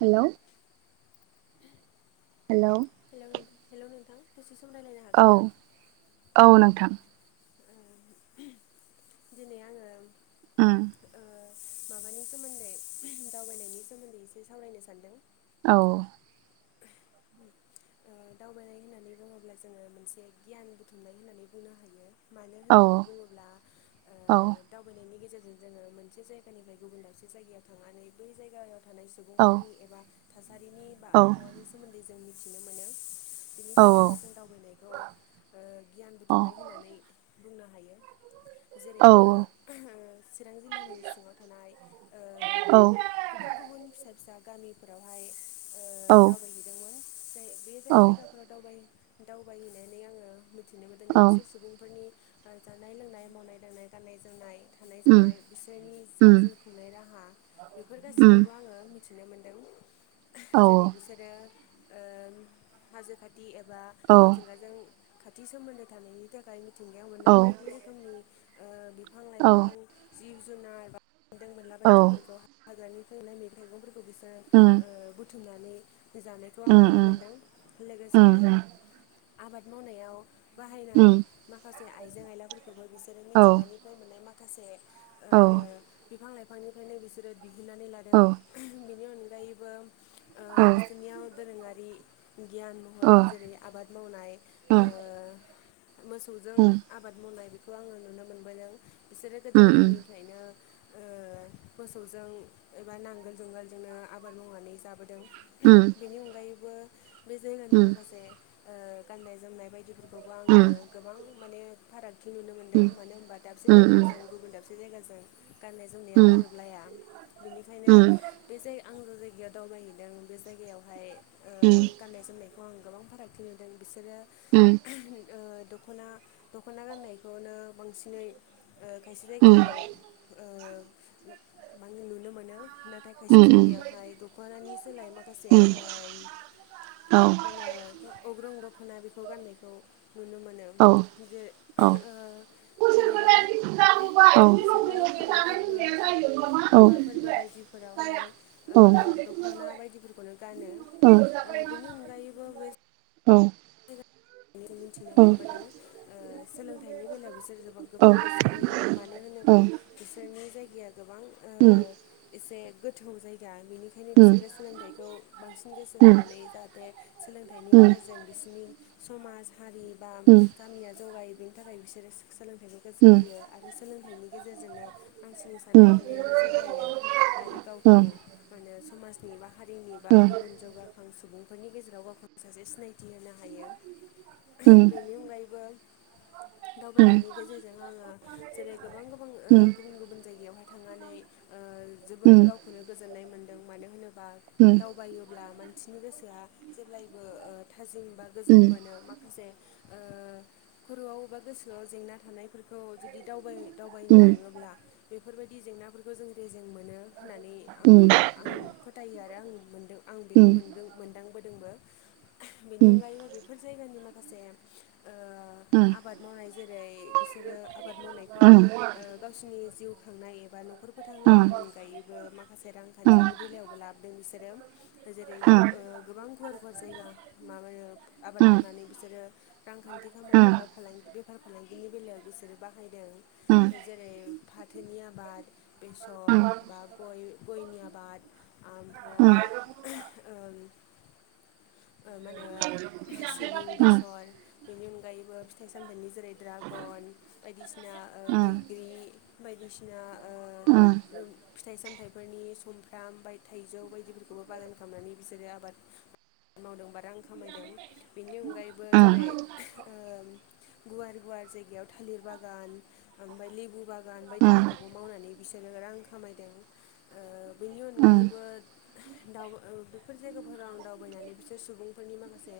हेल' hello hello hello औ औ नोंथां ओ दिनै आङो उम [inaudible] माबानि सोमोन्दै दावबायनायनि सोमोन्दै एसे सावरायनो सानदों औ [inaudible] दावबायनाय होननानै बुङोब्ला जोङो मोनसे गियान बुथुमनाय होननानै बुंनो हायो मानो औ होननानै बुङोब्ला औ दावबायनायनि गेजेरजों जोङो मोनसे जायगानिफ्राय गुबुन दाबसे जायगायाव थांनानै बै जायगायाव थानाय औ सुबुंफोरनि एबा थासारिनि बा औ आबहावानि सोमोन्दै जों मिथिनो मोनो बिनि औ थाखायनो जों दावबायनायखौ गियान औ बुथुमनाय होनानै बुंनो हायो जेरै आङो चिरां जिल्लानि सिङाव थानाय ओ गुबुन गुबुन फिसा फिसा गामिफोरावहाय दावबायहैदोंमोन। जाय बे औ जायगाफोरावाव दावबायहैनानै आङो मिथिनो मोनदोंदि औ बिसोर सुबुंफोरनि जानाय लोंनाय मावनाय दांनाय गाननाय जोमनाय थानाय उम जानाय बिसोरनि जा उम जिउ खुंनाय राहा बेफोर उम गासिखौबो आङो मिथि मिथिनो मोनदों औ आरो हाजो खाथि एबा औ मिथिंगाजों खाथि सोमोन्दो थानायनि थाखाय मिथिंगायाव औ मोननाय बायदि रोखोमनि ओ बिफां औ लाइफां जिब जुनार बा मोनदों मोनला औ बायदिफोरखौ हाग्रानि फोंनाय मैग थाइगंफोरखौ बिस ओ नानै जानायखौ आं नुनो मोनदों लोगोसे उम उम आबाद मावनायाव बाहायनाय उम माखासे आइजें आइलाफोरखौ बो बिसोरो औ मिथिंगानिफ्राय मोननाय माखासे ओ औ बिफां लाइफांनिफ्रायनो बिसोरो दिहुननानै औ लादों बेनि अनगायैबो औ याव दोरोङारि गियान औ महरै जेरै आबाद मावनाय औ उम मोसौजों आबाद मावनाय बेखौ आङो नुनो मोनबोदों। बिसोरो गोदो उम गोदायनिफ्रायनो मोसौजों एबा नांगोल जुंगालजोंनो आबाद मावनानै जाबोदों उम उम बेनि अनगायैबो बे जायगानि उम उम माखासे गाननाय जोमनाय बायदिफोरखौबो उम उम आङो उम गोबां माने फाराग थि नुनो मोनदों उम मानो होनबा दाबसे उम जायगाजों गुबुन दाबसे जायगाजों गाननाय जोमनाया गोरोबलाया बेनिखायनो बे जा आं जा जायगायाव दावबायहैदों बे जायगायाव गाननाय जोमनायखौ आं गोबां फारागथि नुदों बिसोरो उम दख'ना दख'ना गाननायखौनो बांसिनै खायसे उम उम जायगायाव ओ गोबां नुनो मोनो नाथाय खायसे उम उम जायगायावहाय दख'नानि सोलाय माखासे उम मा औ होनो अग्रुं दख'ना बेखौ गाननायखौ नुनो मोनो जेरै ओ औ जेरैहाय औ औ उम बिसोरो हाबा फोरबो उम हाबा फोरबो बायदिफोरावहाय दख'ना बायदिफोरखौनो गानो बेनि अनगायैबो बे औ मिथिनो मोनबोदों सोलोंथाइनि बेलायाव बिसोर जो गोबां गोसो होयो मानो होनो बा बिसोरनि जायगाया गोबां एसे गोथौ जायगा बिनिखायनो बिसोरो सोलोंथाइखौ बांसिन गोसो होनानै जाहाथे सोलोंथाइनि गेजेरजों बिसोरनि समाज हारि बा गामिया जौगायो बेनि थाखाय बिसोरो सोलों थाइखौ गोसो होयो आरो सोलोंथाइनि गेजेरजोंनो मानसिनि साननाय हनायाबो जौगायो आरो गावखौ माने समाजनि बा हारिनि बा गुबुन जौगाखां सुबुंफोरनि गेजेराव गावखौनो सासे सिनायथि होनो हायो बेनि अनगायैबो दावबायनायनि गेजेरजों आङो जेरै गोबां गोबां गुबुन गुबुन जायगायावहाय थांनानै जोबोद गावखौनो गोजोननाय मोनो मानो होनोबा दावबायोब्ला मानसिनि गोसोआ जेब्लायबो थाजिम बा गोजोन मोनो माखासे खरआव बा गोसोआव जेंना थानायफोरखौ खौ जुदि दावबायनो थाङोब्ला बेफोरबायदि जेंनाफोरखौ जों र जों मोनो होननानै आङो आं फोथायो आरो आं मोनदों आं बेखौ मोनदांबोदों जोंबो बेनि अनगायैबो बेफोर जायगानि माखासे आबाद मावनाय जेरै बिसोरो आबाद मावनायखौ गावसोरनि जिउ खांनाय एबा बा नखर उम फोथांनायनि अनगायैबो माखासे उम रांखान्थिनि उम बेलायावबो लाबोदों बिसोरो जेरै गोबां गुवार गुवार जायगा माबो आबाद मावनानै बिसोरो रांखान्थि खामायदों बा फालांगि बेफार फालांगिनि बेलायाव बि बिसोरो बाहायदों जेरै फाथोनि आबाद बेसर बा ग गयनि आबाद ओमफ्राय मा होनो सिबिं बेसर बेनि अनगायैबो फिथाइ सामथाइनि जेरै दड्रागन बायदिसिना बैग्रि ओ बायदिसिना ओ फिथाय सामथाय हथाइफोरनि सुमफ्राम बा थाइजौ बायदिफोरखौबो बागान खालामनानै बिसोरो आबाद मावदोंबा रां खामायदों बेनि अनगायैबो जेरै गुवार गुवार जायगायाव थालिर बागान ओमफ्राय लेबु बागान बायदिफोरखौबो मावनानै बिसोरो रां खामायदों ओ बेनि अनगायैबो दा बेफोर जायगा फोराव आं दावबायनानै सुबुंफोरनि माखासे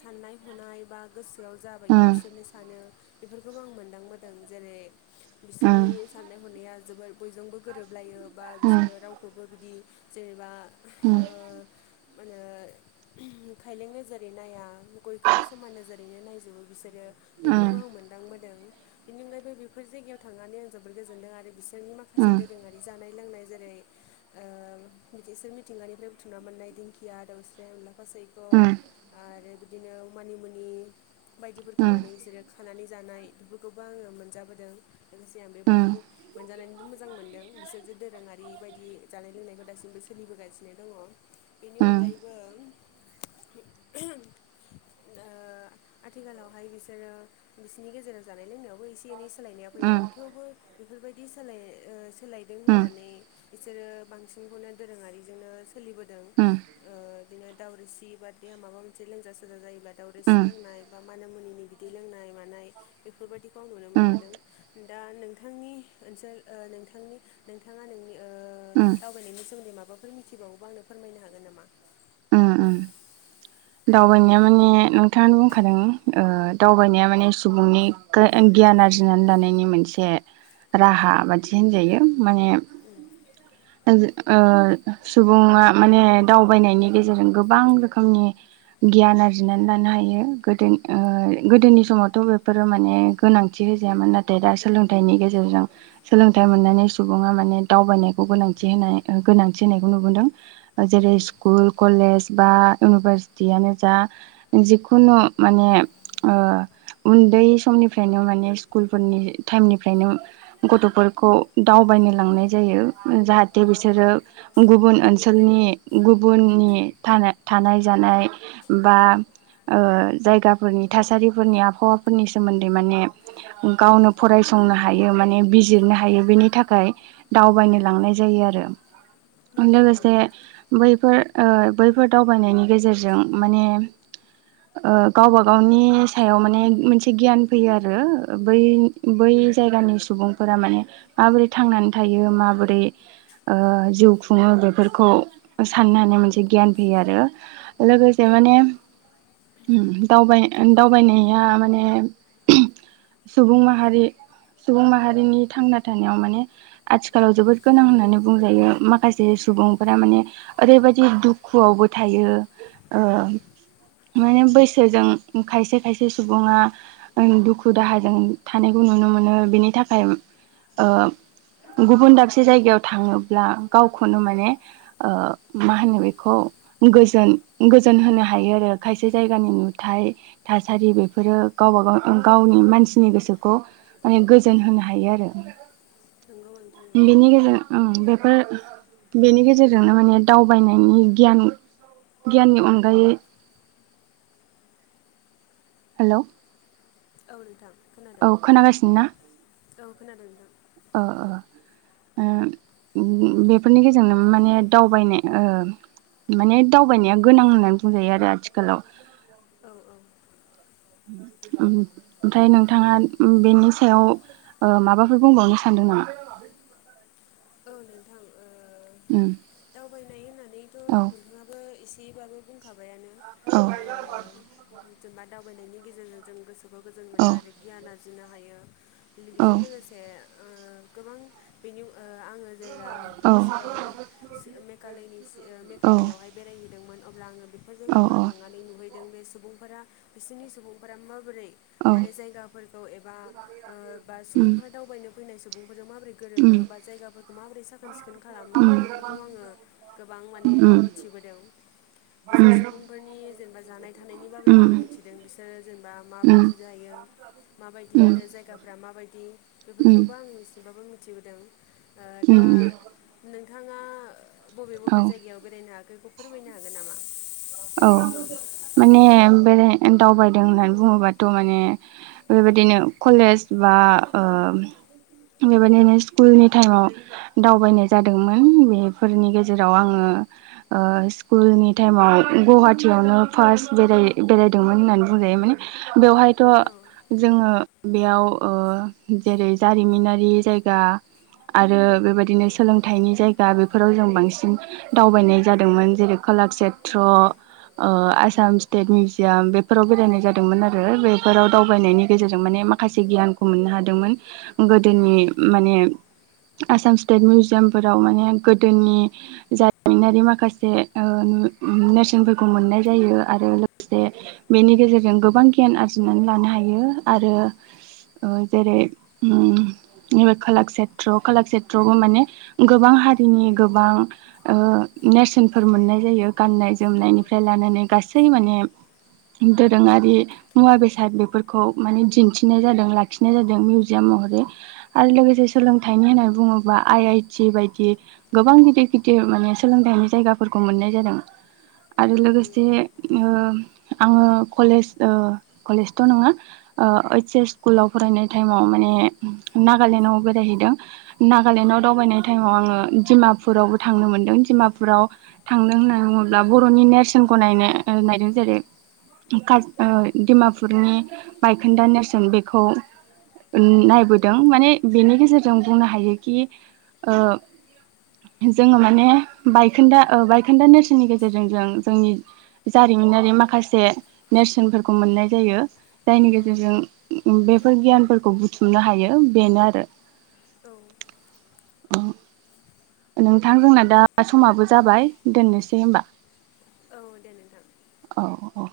साननाय हनाय बा गोसोआव जाबायदि बिसोरनो सानो बेफोर बेखौबो आं मोनदांबोदों जेरै बिसोरनि साननाय हनाया जोबोद बयजोंबो गोरोबलायो बा बिसोरो रावखौबो बिदि जेनेबा मा होनो खायलें नोजोरै नाया बयखौबो समान नोजोरैनो नायजोबबो बिसोरो बेफोरखौ आं मोनदांबोदों बेनि अनगायबो बेफोर जायगायाव थांनानै आं जोबोोर गोजोनदों आरो बिसोर बिसोरनि माखासे दोरोङारि जानाय लोंनाय जेरै बिसोर मिथिंगानिफ्राय बुथुमना मोननाय दिंखिया लाफा सैख आरो बिदिनो मानिमुनि बायदिफोरखौ माने बिसोरो खानानै जानाय बेफोरखौबो आङो मोनजाबोदों लोगोसे आं बेबायदि मोनजानायबो मोजां मोनदों बिसोरजों दोरोङारि बायदि जानाय लोंनायखौ दासिमबो सोलिबोगासिनो दङ [inaudible] आथिखालावहाय बिसोरो बिसोरनि गेजेराव जानाय लोंनायाव थेवबो एसे एनै सोलायनाया फैदों थेवबो बेफोरबायदि सोलाय सोलायदों होननानै बिसोरो बांसिनखौनो दोरोङारिजोंनो सोलिबोदों ओ बिदिनो दावरिसि बार देया माबा मोनसे लोंजा सजा जायोबा दावरिसि लोंनाय बा मानो मुनि बि लोंनाय मानाय बेफोरबायदिखौ आं नुनो मोनबोदों दा नों नोंथांनि ओनसोल नोंथांनि नोंथाङा नोंनि दावबायनायनि सोमोन्दै माबाखौ बेफोर मिथिबावोबा आंनो फोरमायनो हागोन नामा [inaudible] दावबायनाया माने नोंथाङानो बुंखादों ओ दावबायनाया माने सुबुंनि गियान आरजिनानै लानायनि मोनसे राहा बादि होनजायो माने ओ सुबुङा माने दावबायनायनि गेजेरजों गोबां रोखोमनि गियान आरजिनानै लानो हायो गोदो गोदोनि समावथ बेफोरो माने गोनांथि जों नाथाय दा सोलोंथाइनि गेजेरजों सोलोंथाइ मोननानै सुबुङा माने दावबायनाय गोनांथि होनायखौ नुबोदों जेरै नंगौ स्कुल कलेज बा इउनिभारसिटियानो जा जिखुनु माने उन्दै समनिफ्रायनो माने स्कुलफोरनि टाइमनिफ्रायनो गथफोरखौ दाव बायनो लांनाय जायो जाहाथे नंगौ बिसोरो गुबुन ओनसोलनि गुबुननि थानाय जानाय नाय बा ओ जायगाफोरनि थासारिफोरनि आबहावाफोरनि सोमोन्दै माने गावनो फराय संनो हायो माने बिजिरनो हायो बेनि थाखाय दावबायनो थांनाय जायो आरो नंगौ औ लोगोसे बै फोर बैफोर दावबायनायनि गेजेरजों माने गावबा गावनि सायाव माने मोनसे गियान फैयो आरो बै बै जायगानि सुबुंफोरा माने माबोरै थांनानै थायो माबोरै ओ जिउ खुङो बेफोरखौ साननो हानाय मोनसे गियान फैयो आरो लोगोसे नंगौ माने नंगौ दावबाय दावबायनाया माने सुबुं माहारि सुबुं माहारिनि थांना थानायाव माने आथिखालाव जोबोद गोनां होननानै बुंजायो माखासे सुबुंफोरा माने ओरैबायदि दुखुआवबो थायो ओ माने बैसोजों खायसे खायसे सुबुङा दुखु दाहाजों थानायखौ नुनो मोनो बेनि थाखाय ओ गुबुन दाब से जायगायाव थाङोब्ला गावखौनो माने मा होनो बेखौ गोजोन गोजोन होनो हायो आरो खायसे जायगानि नुथाय थासारि बेफोरो गावबा गाव गाव गावनि मानसिनि गोसोखौ माने गोजोन होनो हायो आरो [inaudible] बेनि गेजेरजों आं बेफोर बेनि गेजेरजोंनो माने दावबायनायनि गियान गियाननि अनगायै हेल' औ नोंथां खोनादों औ खोनागासिनो ना औ खोनादों अ अ बेफोरनि गेजेरनो माने दावबायनाय ओ माने दावबायनाया गोनां होननानै बुंजायो आरो आथिखालाव औ औ ओमफ्राय नोंथाङा बेनि सायाव माबाफोर बुंबावनो सानदों नामा? [inaudible] औ नोंथां उम दावबायनाय होननानैथ' औ नोंथाङाबो एसे एसेबाबो बुंखाबायानो ओ [inaudible] जेनेबा दावबायनायनि गेजेरजों जों गोसोखौ गोजोन औ मोनो आरो गियान आरजिनो हायो। औ टेलिभिजों लोगोसे ओ गोबां बेनि ओ आङो जेब्ला ओ मेघालयनि औ मेघालयआवहाय बेरायहैदोंमोन अब्ला आङो बेफोर औ जायगाफोराव थांनानै नुहैदों बे सुबुंफोरा बिसोरनि सुबुंफोरा माबोरै औ माने जायगाफोरखौ एबा बा सुबुंफोरा उम दावबायनो फैनाय सुबुं सोरो [unintelligible] माब्रै गोरोबो बा जायगा फोरखौ माबोरै साखोन सिखोन उम खालामो बेफोरखौ आङो गोबां माने उम मिथिबोदों बिसोर उम सुबुंफोरनि जेनेबा जानाय थानायनि उम बागैबो आं मिथिदों बिसोरो जेनेबा माबायदि जायो। माबायदि उम आरो जायगाफ्रा माबायदि उम बेफोरखौबो आं एसेबाबो मिथिबोदों दा उम उम नोंथाङा बबे बबे औ जायगायाव बेरायनो हाखो फोरमायनो हागोन नामा? औ माने बेराय दावबायदों होननानै बुङोबाथ' माने बेबायदिनो कलेज बा दा ओ बेबायदिनो स्कुलनि टाइमाव दावबायनाय जादोंमोन बेफोरनि गेजेराव आङो ओ स्कुलनि टाइमाव गुवाहाटियावनो फार्स्ट बेराय बेरायदोंमोन होननानै बुंजायो माने बेवहायथ' औ जोङो बेयाव ओ जेरै जारिमिनारि जायगा आरो बेबायदिनो सोलोंथाइनि जायगा बेफोराव जों बांसिन दावबायनाय जादोंमोन जेरेखोम कलासेत्र ओ आसाम स्टेट मिउजियाम बेफोराव बेरायनाय जादोंमोन आरो बेफोराव औ दावबायनायनि गेजेरजों माने माखासे गियानखौ मोननो हादोंमोन गोदोनि औ माने आसाम स्टेट मिउजियामफोराव माने गोदोनि जारिमिनारि माखासे ओ नेरसोनफोरखौ मोननाय जायो आरो लोगोसे बेनि गेजेरजों गोबां गियान आरजिनानै लानो हायो। यो आरो ओ जेरै उम नैबे कलाकषेत्र कलाकषेत्रआवबो माने गोबां हारिनि गोबां ओ नेरसोनफोर मोननाय जायो गाननाय नंगौ जोमनायनिफ्राय लानानै गासै माने दोरोङारि मुवा बेसाद बेफोरखौ माने दिन्थिनाय जादों लाखिनाय जादों मिउ औ जियामहाय आरो लोगोसे सोलोंथाइनि होननानै बुङोबा आइ आइ टि बायदि गोबां गिदिर गिदिर माने सोलोंथाइनि जायगा फोरखौ मोननाय जादों। [inaudible] आरो लोगोसे नंगौ ओ आङो कलेज कलेजथ' नङा ओइस स्कुल आाव फरायनाय टाइमाव माने नागालेण्डआव बेरायहैदों नागालेण्डआव दावबायनाय टाइमाव आङो दिमापुरावबो थांनो मोनदों दिमापुराव थांदों होननानै बुङो ब्ला बर'नि नेरसोनखौ नायनो नायदों जेरै कास ओ डिमापुरनि बायखोन्दा नेरसोन बेखौ नायबोदों माने बेनि गेजेरजों बुंनो हायोखि ओ जोङो माने बायखोन्दा ओ बायखोन्दा नेरसोननि गेजेर गेजेरजों जों जोंनि जारिमिनारि माखासे नेरसोनफोरखौ मोननाय जायो। जायनि नंगौ औ गेजेरजों बेफोर गियानफोरखौ बुथुमनो हायो बेनो आरो। औ अ नोंथां जोंना दा समाबो जाबाय दोननोसै होमबा औ दे नोंथां। औ औ